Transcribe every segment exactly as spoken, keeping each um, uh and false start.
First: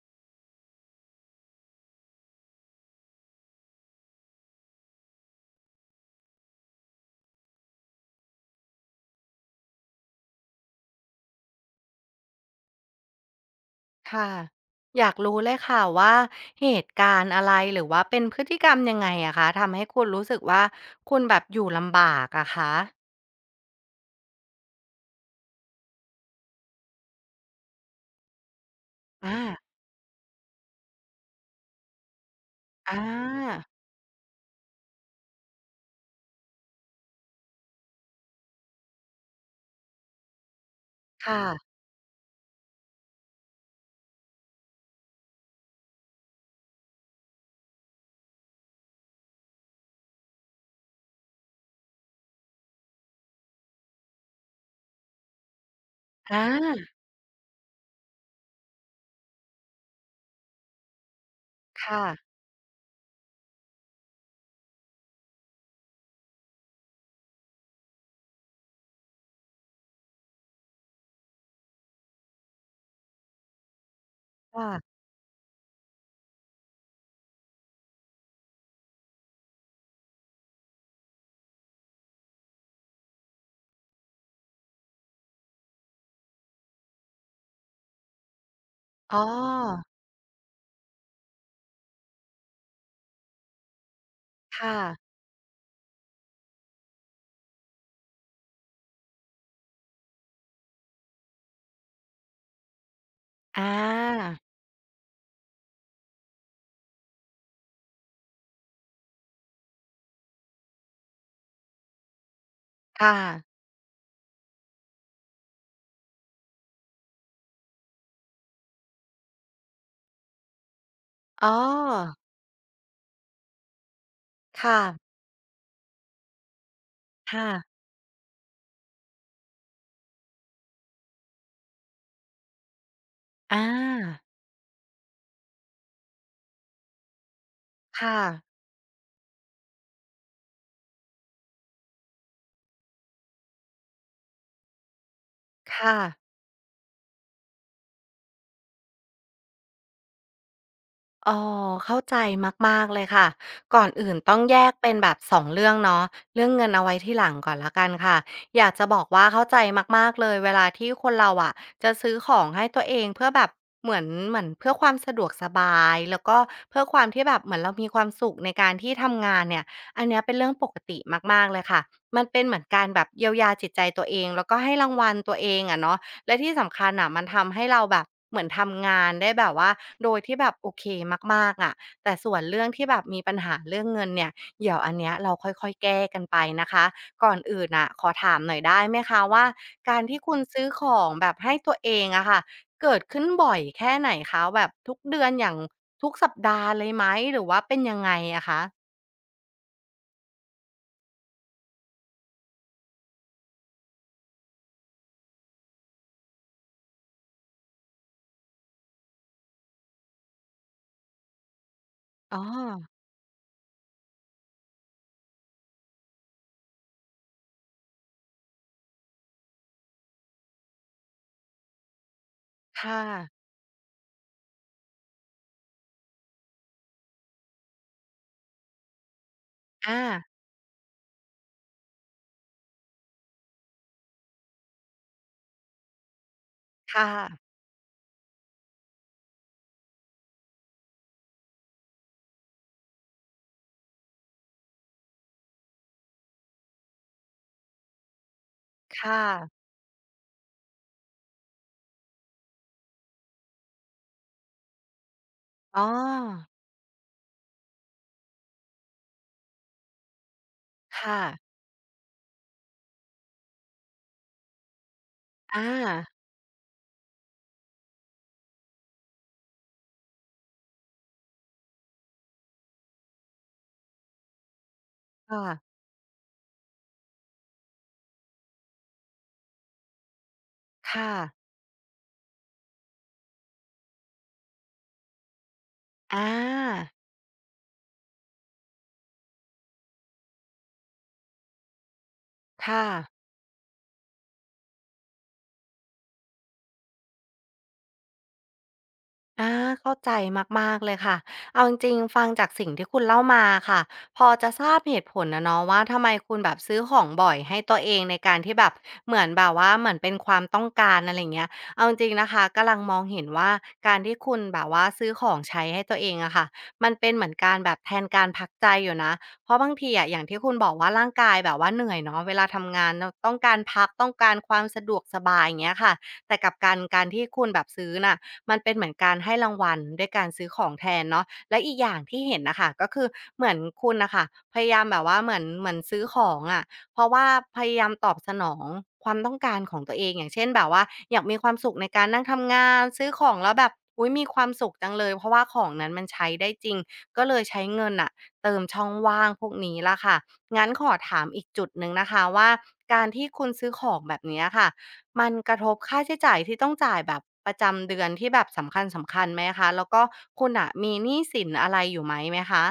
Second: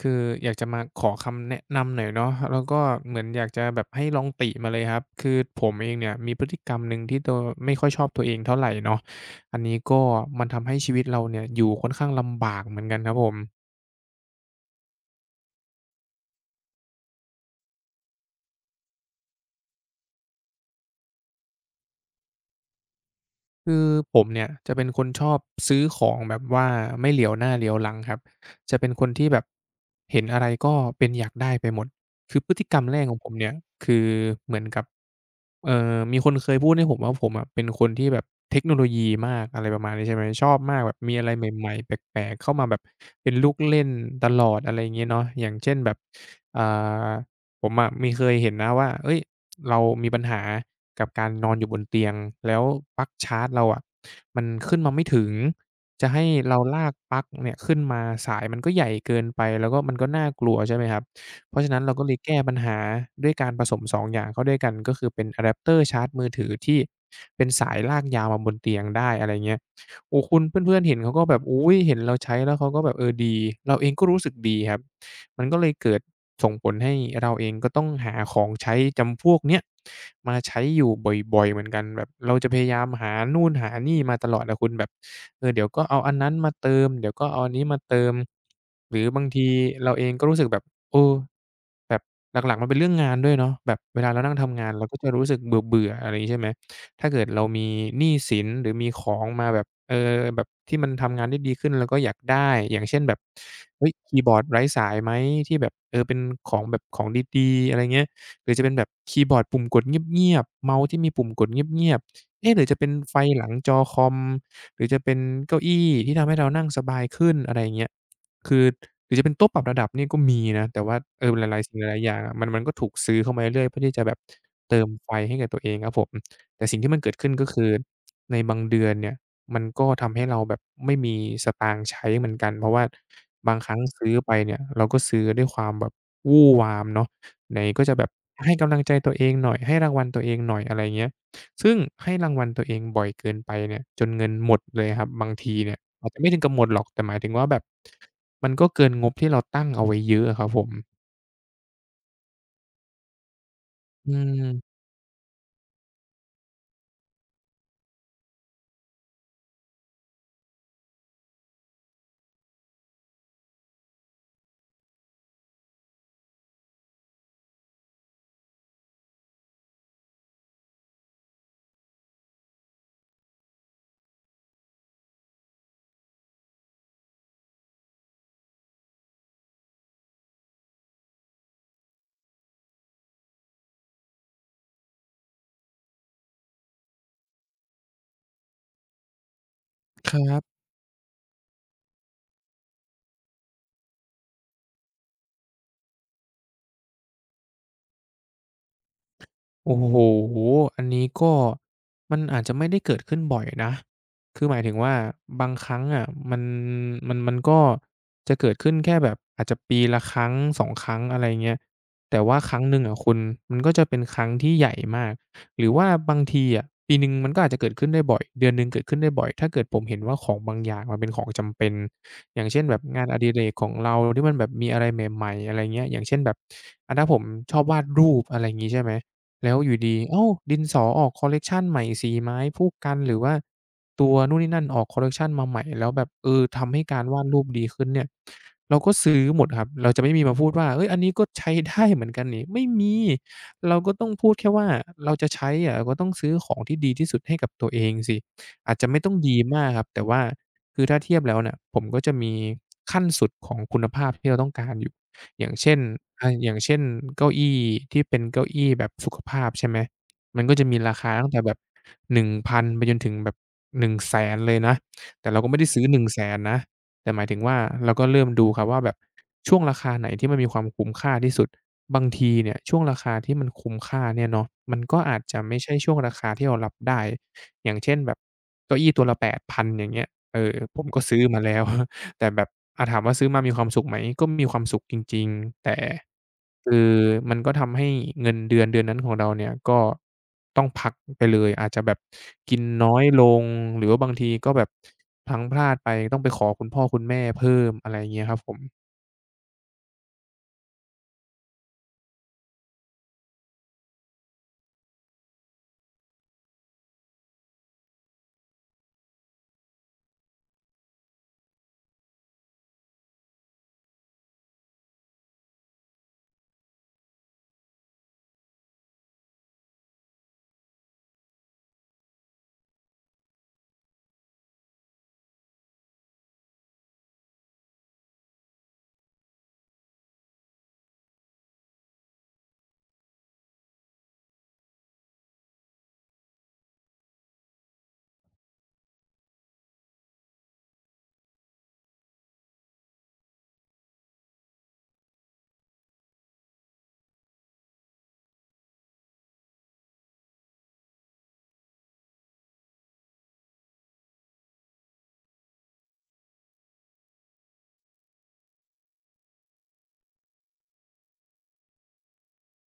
คืออยากจะมาขอคำแนะนำหน่อยเนาะแล้วก็เหมือนอยากจะแบบให้ลองติมาเลยครับคือผมเองเนี่ยมีพฤติกรรมหนึ่งที่ตัวไม่ค่อยชอบตัวเองเท่าไรเนาะอันนี้ก็มันทำให้ชีวิตเราเนี่ยอยู่ค่อนข้างลำบากเหมือนกันครับผม ค่ะอยากรู้เลยค่ะว่าเหตุการณ์อะไรหรือว่าเป็นพฤติกรรมยังไงอะคะทำให้คุณรู้สึกว่าคุณแบบอยู่ลำบากอะคะคือผมเนี่ยจะเป็นคนชอบซื้อของแบบว่าไม่เหลียวหน้าเหลียวหลังครับจะเป็นคนที่อาแบบเห็นอะไรก็เป็นอยากได้ไปหมดคือพฤติกรรมอแรกของผมเนี่ยาคือเหมือนกับเอ่อมีคนเคยพูดให้ผมว่าผมอะเป็นคนที่แบบเทคโนโลยีมากอะไรประมาณนี้ใช่ไหมชอบมากแบบมีอะไรค่ะใหม่ๆแปลกๆเข้ามาแบบเป็นลูกเล่นตลอดอะไรอย่างงี้เนาะอย่างเช่นแบบอ่าผมอะมีเคยเห็นนะว่าเฮ้ยเรามีปัญหา กับการนอนอยู่บนเตียงแล้วปลั๊กชาร์จเราอะมันขึ้นมาไม่ถึงจะให้อาเราลากปลั๊กเนี่ยขึ้นมาสายมันก็ใหญ่เกินไปแล้วก็มันก็น่ากลัวใช่ไหมครับเพราะฉะนั้นเราก็ค่ะเลยแก้ปัญหาด้วยการผสมสองอย่างเข้าด้วยกันก็คือเป็นอะแดปเตอร์ชาร์จมือถือที่เป็นสายลากยาวมาบนเตียงได้อะไรเงี้ยโอ้คุณเพื่อนๆเห็นเขาก็แบบอุ๊ยเห็นเราใช้แล้วเขาก็แบบเออดีเราเองก็รู้สึกดีครับ ค่ะมันก็เลยเกิดส่งผลให้เราเองก็ต้องหาของใช้จำพวกเนี้ยมาใช้อยู่บ่อยๆเหมือนกันแบบเราจะพยายามหานู่นหานี่มาตลอดอะคุณแบบเออเดี๋ยวก็เอาอันนั้นมาเติมเดี๋ยวก็เอาอันนี้มาเติมหรืออ๋บางทีอเราเองก็รู้สึกแบบเออแบบหลักๆมันเป็นเรื่องงานด้วยเนาะแบบเวลาเรานั่งทำงานค่ะเราก็จะรู้สึกเบื่อๆอะไรงี้ใช่ไหม ถ้าเกิดเรามีหนี้สินหรือมีของมาแบบเออแบบที่มันทำงานได้ดีขึ้นเราก็อยากได้อย่างเช่นแบบอาเฮ้ยคีย์บอร์ดไร้สายไหมที่แบบเออเป็นของแบบของดีๆอะไรเงี้ยหรือจะเป็นแบบคีย์บอร์ดปุ่มกดเงียบๆเมาส์ที่มีปุ่มกดเงียบๆเอ๊ะหรือจะเป็นไฟค่ะหลังจอคอมหรือจะเป็นเก้าอี้ที่ทำให้เรานั่งสบายขึ้นอะไรอย่างเงี้ยคือหรือจะเป็นโต๊ะปรับระดับนี่ก็มีนะแต่ว่าเออหอ๋ลายๆสิ่งหลายๆออย่างอะมันมันก็ถูกซื้อเข้ามาเรื่อยๆเพื่อที่จะแบบค่ะเติมไฟให้กับตัวเองครับผม แต่สิ่งที่มันเกิดขึ้นก็ค่ะคือในบางเดือนเนี่ยมันก็ทำให้เราแบบไม่มีสตางค์ใช้เหมือนกันเพราะว่าบางอาครั้งซื้อไปเนี่ยเราก็ซื้อด้วยความแบบวู่วามเนาะไหนก็จะแบบค่ะให้กำลังใจตัวเองหน่อยให้รางวัลตัวเองหน่อยอะไรเงี้ยซึ่งให้รางวัลตัวเองบ่อยเกินไปเนี่ยจนเงินหมดเลยครับบางทีเนี่ยค่ะ อาจจะไม่ถึงกับหมดหรอกแต่หมายถึงว่าแบบมันก็เกินงบที่เราตั้งเอาไว้เยอะอะครับผมอ๋อเข้าใจมากๆเลยค่ะก่อนอือื่นต้องแยกมเป็นแบบสองเรื่องเนาะเรื่องเงินเอาไว้ที่หลังก่อนแล้วกันค่ะอยากจะบอกว่าเข้าใจมากๆเลยเวลาที่คนเราอะจะซื้อของให้ตัวเองเพื่อแบบเหมือนเหมือนเพื่อความสะดวกสบายแล้วก็เพื่อความที่แบบเหมือนเรามีความสุขในการที่ทำงานเนี่ยอันเนี้ยเป็นเรื่องปกติมากๆเลยค่ะมันเป็นเหมือนการแบบเยียวยาจิตใจตัวเองแล้วก็ให้รางวัลตัวเองอะเนาะ และที่สำคัญอ่ะมันทำให้เราแบบเหมือนทำงานได้แบบว่าโดยที่แบบโอเคมากๆอะแต่ส่วนเรื่องที่แบบมีปัญหาเรื่องเงินเนี่ยเดี๋ยวอันเนี้ยเราค่อยๆแก้กันไปนะคะก่อนอื่นน่ะขอถามหน่อยได้ไหมคะว่าการคที่คุรัณบ ซื้อของแบบให้ตัวเองอะค่ะเกิดขึ้นบ่อยแค่ไหนคะแบบทุกเดือนอย่างทุกสัปดาห์เลยไหมหรือว่าเป็นยังไงอะคะโอ้โหอันนี้ก็มันอาจจะไม่ได้เกิดขึ้นบ่อยนะ คือหมายถึงว่าบางครั้งอะมันมันมันก็จะเกิดขึ้นแค่แบบอาจจะปีละครั้งสองครั้งอะไรเงี้ยแต่ว่าอ๋อครั้งหนึ่งอะคุณมันก็จะเป็นครั้งที่ใหญ่มาก หรือว่าบางทีอะปีหนึ่งมันก็อาจจะเกิดขึ้นได้บ่อยเดือนหนึ่งเกิดขึ้นได้บ่อยถ้าเกิดผมเห็นว่าของบางอย่างมันเป็นของจำเป็นอย่างเช่นแบบค่ะงานอดิเรกของเราที่มันแบบมีอะไรใหม่ๆอะไรเงี้ยอย่างเช่นแบบอาถ้าผมชอบวาดรูปอะไรอย่างงี้ใช่ไหม แล้วอยู่ดีอาอ้าวดินสอออกคอลเลกชันใหม่สีไม้คู่กันหรือว่าตัวนู่นนี่นั่นออกคอลเลกชันมาใหม่แล้วแบบเออทำให้การค่ะวาดรูปดีขึ้นเนี่ยเราก็ซื้อหมดครับเราจะไม่มีมาพูดว่าเฮ้ยอันนี้ก็ใช้ได้เหมือนกันนี่ไม่มีเราก็ต้องพูดแค่ว่าเราจะใช้อะเราก็ต้องซื้อของที่ดีที่สุดให้กับตัวเองสิอาจจะไม่ต้องค่ะดีมากครับแต่ว่าคือถ้าเทียบแล้วเนี่ยผมก็จะมีขั้นสุดของคุณภาพที่เราต้องการอยู่ อย่างเช่นอ๋ออาอย่างเช่นเก้าอี้ที่เป็นเก้าอี้แบบสุขภาพใช่ไหมมันก็จะมีราคาค่ะตั้งแต่แบบหนึ่งพันไปจนถึงแบบหนึ่งแสนเลยนะแต่เราก็ไม่อาได้ซื้อหนึ่งแสนนะแต่หมายถึงว่าเราก็เริ่มดูครับว่าแบบช่วงราคาไหนที่มันมีความคุ้มค่าที่สุดบางทีเนี่ยช่วงราคาที่มันคุ้มค่าเนี่ยเนาะมันก็อาจจะไม่ใช่ค่ะ ช่วงราคาที่เรารับได้ อย่างเช่นแบบเก้าอี้ตัวละแปดพันอย่างเงี้ยเออผมก็ค่ะซื้อมาแล้ว แต่แบบอ่าถามว่าซื้อมามีความสุขไหมก็มีความสุขจริงๆแต่อ่คืาอมันก็ทำให้เงินเดือนเดือนนั้นของเราเนี่ยก็ต้องพักไปเลยอาจจะแบบกินค่ะ น้อยลงหรือว่าบางทีก็แบบพลั้งพลาดไปต้องไปขอคุณพ่อคุณแม่เพิ่มอะไรอย่างเงี้ยครับผม อาเข้าใจมากๆเลยค่ะเอาจริงๆฟังจากสิ่งที่คุณเล่ามาค่ะพอจะทราบเหตุผลนะเนาะว่าทำไมคุณแบบซื้อของบ่อยให้ตัวเองในการที่แบบเหมือนแบบว่าเหมือนเป็นความต้องการอะไร่าเงี้ยเอาจริงๆนะคะกำลังมองเห็นว่าการที่คุณแบบว่าซื้อของใช้ให้ตัวเองอะค่ะมันเป็นเหมือนการแบบแทนการพักใจอยู่นะเพราะบางทีอะอย่างที่คุณบอกว่าร่างกายแบบว่าเหนื่อยเนาะเวลาทำงานเราต้องการพักต้องการความสะดวกสบายอย่างเงี้ยค่ะแต่กับการการที่คุณแบบซื้อน่ะ มันเป็นเหมือนการให้รางวัลด้วยการซื้อของแทนเนาะและอีกอย่างที่เห็นน่ะค่ะก็คือเหมือนคุณน่ะค่ะพยายามแบบว่าเหมือนเหมือนซื้อของอะเพราะว่าพยายามตอบสนองความต้องการของตัวเองอย่างเช่นแบบว่าอยากมีความสุขในการนั่งทำงานซื้อของแล้วแบบอุ๊ยมีความสุขจังเลยเพราะว่าของนั้นมันใช้ได้จริงก็เลยใช้เงินน่ะเติมช่องว่างพวกนี้ล่ะค่ะงั้นขอถามอีกจุดหนึ่งนะคะว่าการที่คุณซื้อของแบบเนี้ยค่ะ มันกระทบค่าใช้จ่ายที่ต้องจ่ายแบบประจำเดือนที่แบบสำคัญสำคัญไหมคะแล้วก็คุณน่ะมีหนี้สินอะไรอยู่ไหมไหมคะ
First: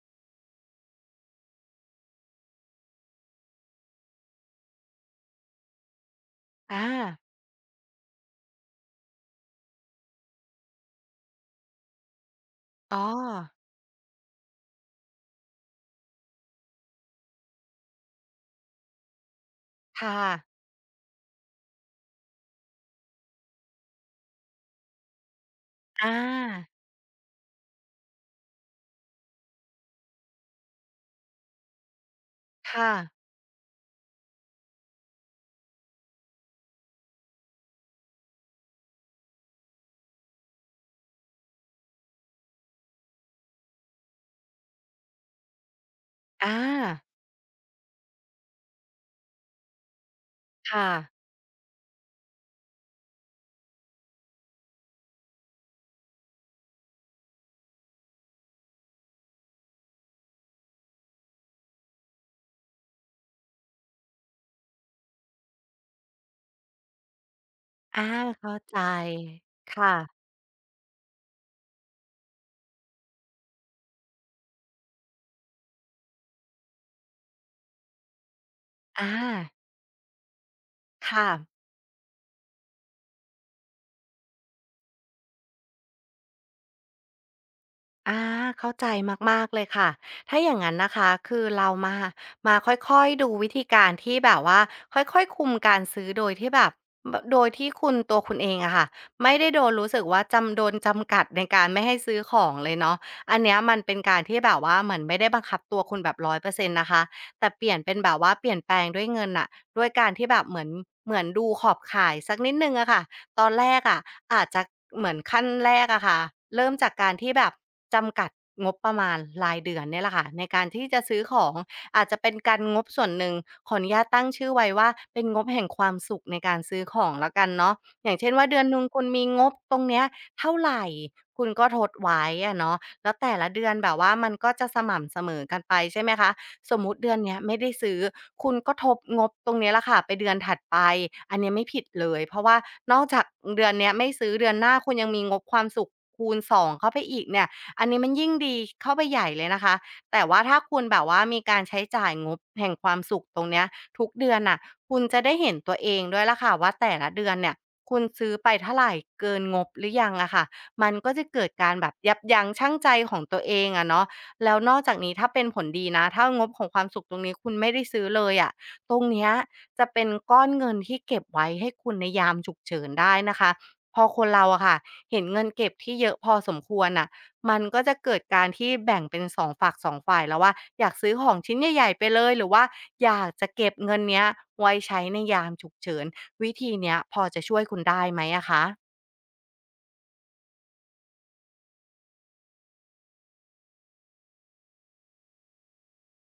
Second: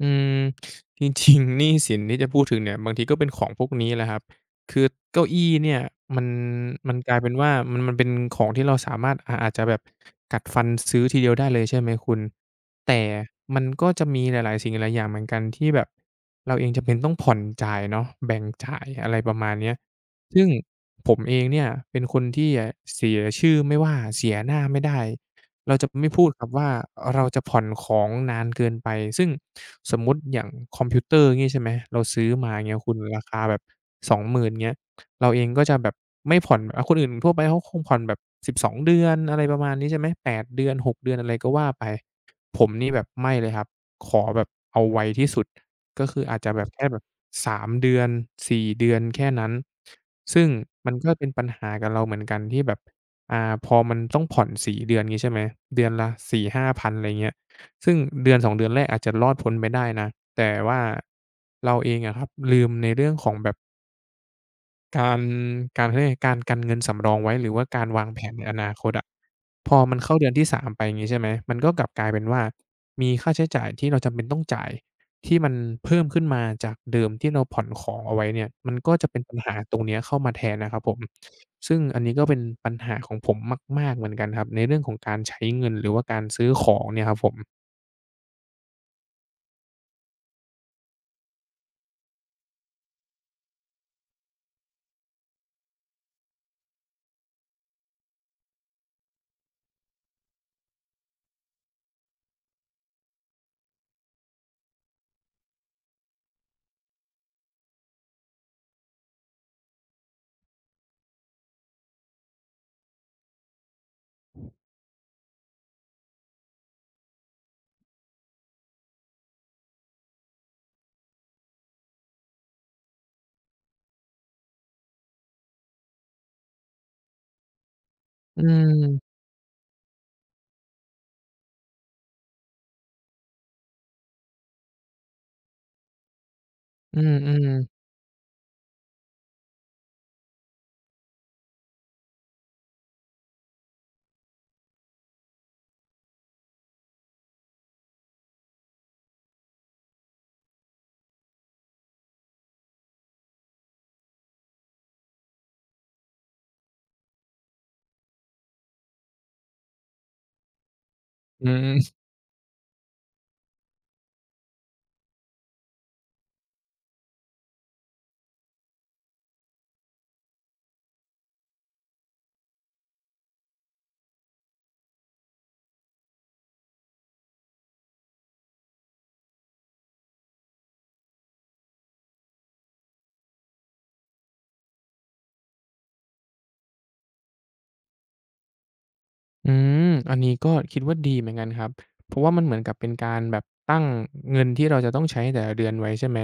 อืมจริงๆหนี้สินที่จะพูดถึงเนี่ยบางทีก็เป็นของพวกนี้แหละครับคือเก้าอี้เนี่ยมันอามันกลายเป็นว่ามันมันเป็นของที่เราสามารถอาอาจจะแบบกัดฟันซื้อทีเดียวได้เลยใช่ไหมคุณอ๋แต่อมันก็จะมีหลายๆสิ่งหลายอย่างเหมือนกันที่แบบเราเองจำเป็นต้องผ่อนจ่ายเนาะแบ่งจ่ายอะไรประมาณเนี้ยค่ะซึ่งผมเองเนี่ยเป็นคนที่อะเสียชื่อไม่ว่าเสียหน้าไม่ได้เราจะอไม่พูดครับว่าาเราจะผ่อนของนานเกินไปซึ่ง สมมุติอย่างคอมพิวเตอร์งี้ใช่ไหมเราซื้อมาเงี้ยค่ะคุณราคาแบบสองห0ื่นเงี้ยเราเองก็จะแบบไม่ผ่อนอาคนอื่นทั่วไปเขาคงผ่อนแบบสิบสอสองเดือนอะไรประมาณนี้ใช่ไหมแปดเดือนหกเดือนอะไรก็ว่าไปผมนี่แบบไม่เลยครับขอแบบเอาไวที่สุดก็คืออาจอจะแบบแค่แบาบสามเดือนสี่เดือนแค่นั้นซึ่งค่ะมันก็เป็นปัญหากับเราเหมือนกันที่แบบอ่าพอมันต้องผ่อนสี่เดือนงี้ใช่ไหมเดือนละสี่ ศูนย์ ศูนย์ ศูนย์าพันอะไรเงี้ย ซึ่งเดือนสองเดือนแรกอาจจะรอดพ้นไปได้นะ แต่ว่าเราเองอะครับลืมในเรื่องของแบบการการเขาเรียกไงการกันเงินสำรองไว้หรือว่าการวาอางแผนในอเข้านาใจคตอะพอค่ะมันเข้าเดือนที่สามไปอย่างงี้ใช่ไหมมันก็กลับกลายเป็นว่ามีค่าใช้จ่ายที่เราจำเป็นต้องจ่ายที่มันเพิ่มขึ้นมาจากเดิมที่เราผ่อนของเอาไว้เนี่ย มันก็จะอาเป็นปัญหาตรงเนี้ยเข้ามาแทนนะครับผมค่ะ ซึ่งอันนี้ก็เป็นปัญหาของผมมากๆเหมือนกันครับในเรื่องของการใช้เงินหรือว่าการซื้อของเนี่ยครับผมอาเข้าใจมากๆเลยค่ะถ้าอย่างงั้นนะคะคือเรามามาค่อยๆดูวิธีการที่แบบว่าค่อยๆคุมการซื้อโดยที่แบบโดยที่คุณตัวคุณเองอะค่ะไม่ได้โดนรู้สึกว่าจำโดนจำกัดในการไม่ให้ซื้อของเลยเนาะอันเนี้ยมันเป็นการที่แบบว่าเหมือนไม่ได้บังคับตัวคุณแบบร้อยเปอร์เซ็นต์นะคะแต่เปลี่ยนเป็นแบบว่าเปลี่ยนแปลงด้วยเงินอะด้วยการที่แบบเหมือนเหมือนดูขอบข่ายสักนิดหนึ่งอะค่ะ ตอนแรกอะอาจจะเหมือนขั้นแรกอะค่ะเริ่มจากการที่แบบจำกัดงบประมาณรายเดือนเนี่ยแหละค่ะในการที่จะซื้อของอาจจะเป็นการงบส่วนหนึ่งขออนุญาตตั้งชื่อไว้ว่าเป็นงบแห่งความสุขในการซื้อของแล้วกันเนาะอย่างเช่นอืว่าเดือนหนึ่งคุณม มีงบตรงเนี้ยเท่าไรคุณก็ทดไว้อะเนาะแล้วแต่ละเดือนแบบว่ามันก็จะสม่ำเสมอกันไปใช่ไหมคะ สมมุอืติเดืมอนอืเนี้ยม ไม่ ได้ซื้อคุณก็ทบงบตรงเนี้ยแหละค่ะไปเดือนถัดไปอันเนี้ยไม่ผิดเลยเพราะว่านอกจากเดือนเนี้ยไม่ซื้อเดือนหน้าคุณยังมีงบความสุขคูณสองเข้าไปอีกเนี่ยอันนี้มันยิ่งดีเข้าไปใหญ่เลยนะคะแต่ว่าถ้าคุณแบบว่ามีการใช้จ่ายงบแห่งความสุขตรงเนี้ยทุกเดือนน่ะคุณจะได้เห็นตัวเองด้วยล่ะค่ะว่าแต่ละเดือนเนี่ยคุณซื้อไปเท่าไรเกินงบหรือยังอะค่ะมันก็จะเกิดการอืแบบมยับยั้งชั่งใจของตัวเองอะเนาะ แล้วนอกจากนี้ถ้าเป็นผลดีนะถ้างบของความสุขตรงนี้คุณไม่ได้ซื้อเลยอะตรงเนี้ยจะเป็นก้อนเงินที่เก็บไว้ให้คุณในยามฉุกเฉินได้นะคะพอคนเราอะค่ะเห็นเงินเก็บที่เยอะพอสมควรน่ะมันก็จะเกิดการที่แบ่งเป็นสองฝักสองฝ่ายแล้วว่าอยากซื้อของชิ้นใหญ่ๆไปเลยหรือว่าอยากจะเก็บเงินเนี้ยไว้ใช้ในยามฉุกเฉินวิธีเนี้ยพอจะช่วยคุณได้ไหมอะคะอืมอันนี้ก็คิดว่าดีเหมือนกันครับเพราะว่ามันเหมือนกับเป็นการแบบตั้งเงินที่เราจะต้องใช้แต่ละเดือนไว้ใช่ไหม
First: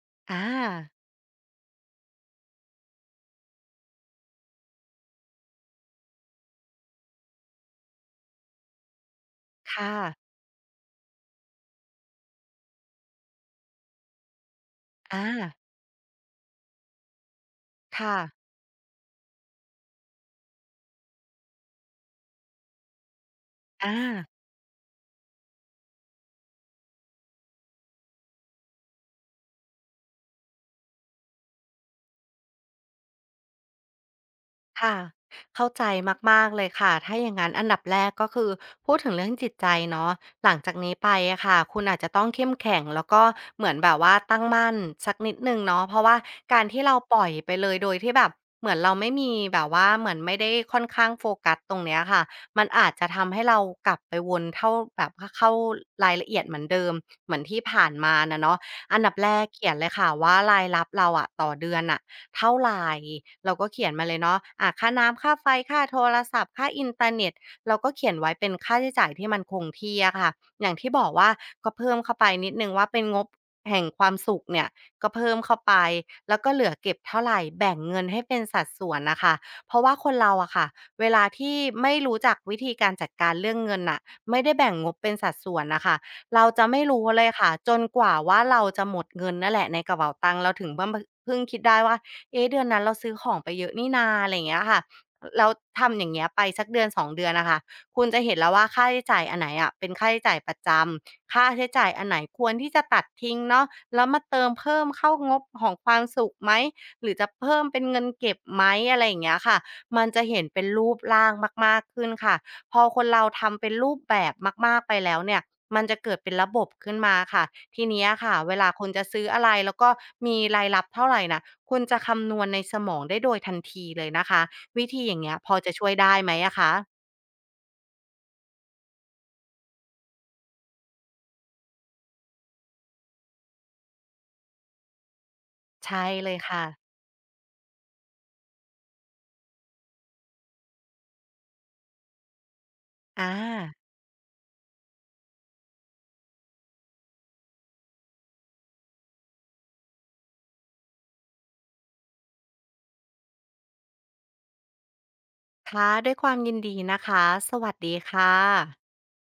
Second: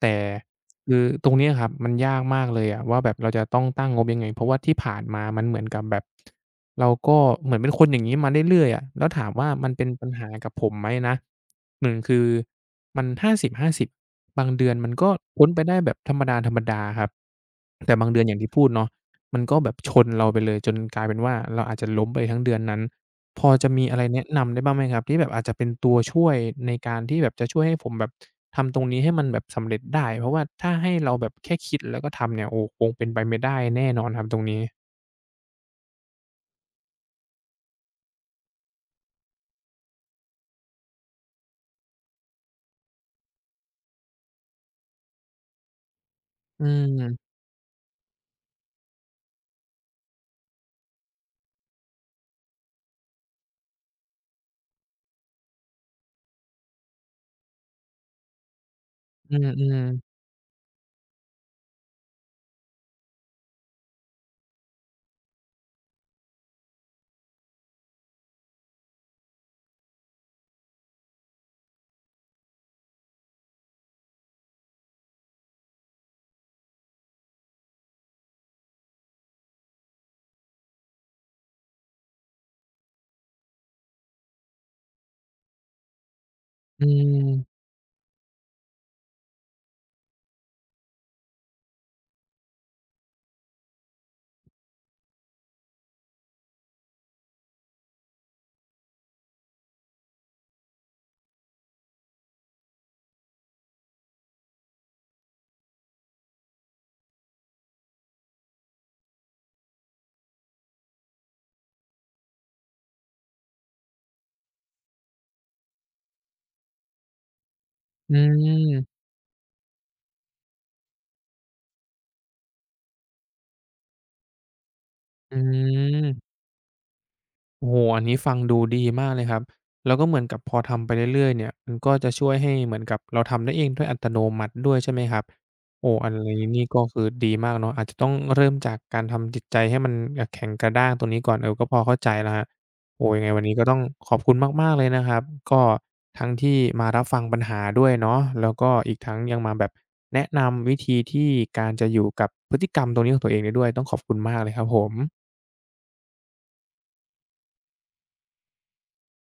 แต่อาคือตรงเนี้ยครับมันยากมากเลยอะว่าแบบเราจะต้องตั้งงบยังไงเพราะว่าที่ผ่านมามันเหมือนกับแบบเราก็เหมือนเป็นคนอย่างงี้มาเรื่อยๆอะแล้วถามว่ามันเป็นค่ะปัญหากับผมไหมนะหนึ่งคือมันห้าสิบห้าสิบบห้าสิบบางเดือนมันก็อาพ้นไปได้แบบธรรมดาๆครับแต่บางค่ะเดือนอย่างที่พูดเนาะ มันก็แบบชนเราไปเลยจนกลายเป็นว่าเราอาจจะล้มไปทั้งเดือนนั้นพอจะมีอา อะไรแนะนำได้บ้างไหมครับที่แบบอาจจะเป็นตัวช่วยในการที่แบบจะช่วยให้ผมแบบทำตรงนี้ให้มันแบบสำเร็จได้เพราะว่าถ้าให้เราแบบแค่คิดแล้วก็ทำเนี่ยโอ้คงเป็นไปไม่ได้แน่นอนครับตรงนี้ค่ะเข้าใจมากๆเลยค่ะถ้าอย่างนั้นอันดับแรกก็คือพูดถึงเรื่องจิตใจเนาะหลังจากนี้ไปอะค่ะคุณอาจจะต้องเข้มแข็งแล้วก็เหมือนแบบว่าตั้งมั่นสักนิดหนึ่งเนาะเพราะว่ากาอืรที่เราปมล่อยไปเลยโดยที่แบบเหมือนเราไม่มีแบบว่าเหมือนไม่ได้ค่อนข้างโฟกัสตรงเนี้ยค่ะมันอาจจะทำให้เรากลับไปวนเท่าแบบว่าเข้ารายละเอียดเหมือนเดิมเหมือนที่ผ่านมาน่ะเนาะอันดับแรอืกเขียนเลอยค่ะๆว่ารายรับเราอะต่อเดือนน่ะ เท่าไหรเราก็เขียนมาเลยเนาะอ่าค่าน้ำค่าไฟค่าโทรศัพท์ค่าอินเทอร์เน็ตเราก็เขียนไว้เป็นค่าใช้จ่ายที่มันคงที่อะค่ะอย่างที่บอกว่าก็เพิ่มเข้าไปนิดหนึ่งว่าเป็นงบแห่งความสุขเนี่ยก็เพิ่มเข้าไปแล้วก็เหลือเก็บเท่าไรแบ่งเงินให้เป็นสัดส่วนน่ะค่ะเพราะว่าคนเราอะค่ะเวลาที่ไม่รู้จักวิธีการจัดการเรื่องเงินน่ะไม่ได้แบ่งงบเป็นสัดส่วนน่ะค่ะเราจะไม่อืรู้เลยมค่ะจนกว่าว่าเราจะหมดเงินนั่นแหละในกระเป๋าตังค์เราถึงเพิ่มพเพิ่งคิดได้ว่า เอ๊ะเดือนนั้นเราซื้อของไปเยอะนี่นาอะไรอย่างเงี้ยค่ะแล้วทำอย่างเงี้ยไปสักเดือนสองเดือนน่ะค่ะคุณจะเห็นแล้วว่าค่าใช้จ่ายอันไหนอะเป็นค่าใช้จ่ายประจำค่าใช้จ่ายอันไหนควรที่จะตัดทิ้งเนาะแล้วมาเติมเพิ่มเข้างบของความสุขไหมหรือจะเพิ่มเป็นเงินเก็บไหมอะไรอย่างเงี้ยค่ะมันจะเห็นเป็นรูปร่างมากๆขึ้นค่ะ พอคนเราทำเป็นรูปแบบมากๆไปแล้วเนี่ย มันจะเกิดเป็นระบบขึ้นมาค่ะ ทีเนี้ยอืค่ะ เวลาคุณมจะซื้ออะไรแล้วก็มีรายรับเท่าไรน่ะคุณจะคำนวณในสมองได้โดยทันทีเลยนะคะ วิธีอย่างเงี้อืยพอจะช่วยได้ไหม มอะคะ โอ้โฮอันนี้ฟังดูดีมากเลยครับ แล้วก็เหมือนกับพอทำไปเรื่อยๆเนี่ยมันก็จะช่วยให้เหมือนกับเราทำได้เองด้วยอัตโนมัติด้วยใช่ไหมครับโอ้ใช่อันเลยนี้ค่ะนี่ก็คือดีมากเนาะอาจจะต้องเริ่มจากการทำจิตใจให้มันแบบแข็งกระด้างตรงนี้ก่อนเออก็พอเข้าใจแล้วครับโอ้ยังอาไงวันนี้ก็ต้องขอบคุณมากๆเลยนะครับก็ทั้งที่มารับฟังปัญหาด้วยเนาะแล้วก็อีกทั้งยังมาแบบแนะนำวิธีที่การจะอยู่กับพฤติกรรมตรงนี้ของตัวเองได้ด้วยต้องขอบคุณมากเลยครับผมค่ะด้วยความยินดีนะคะ สวัสดีค่ะ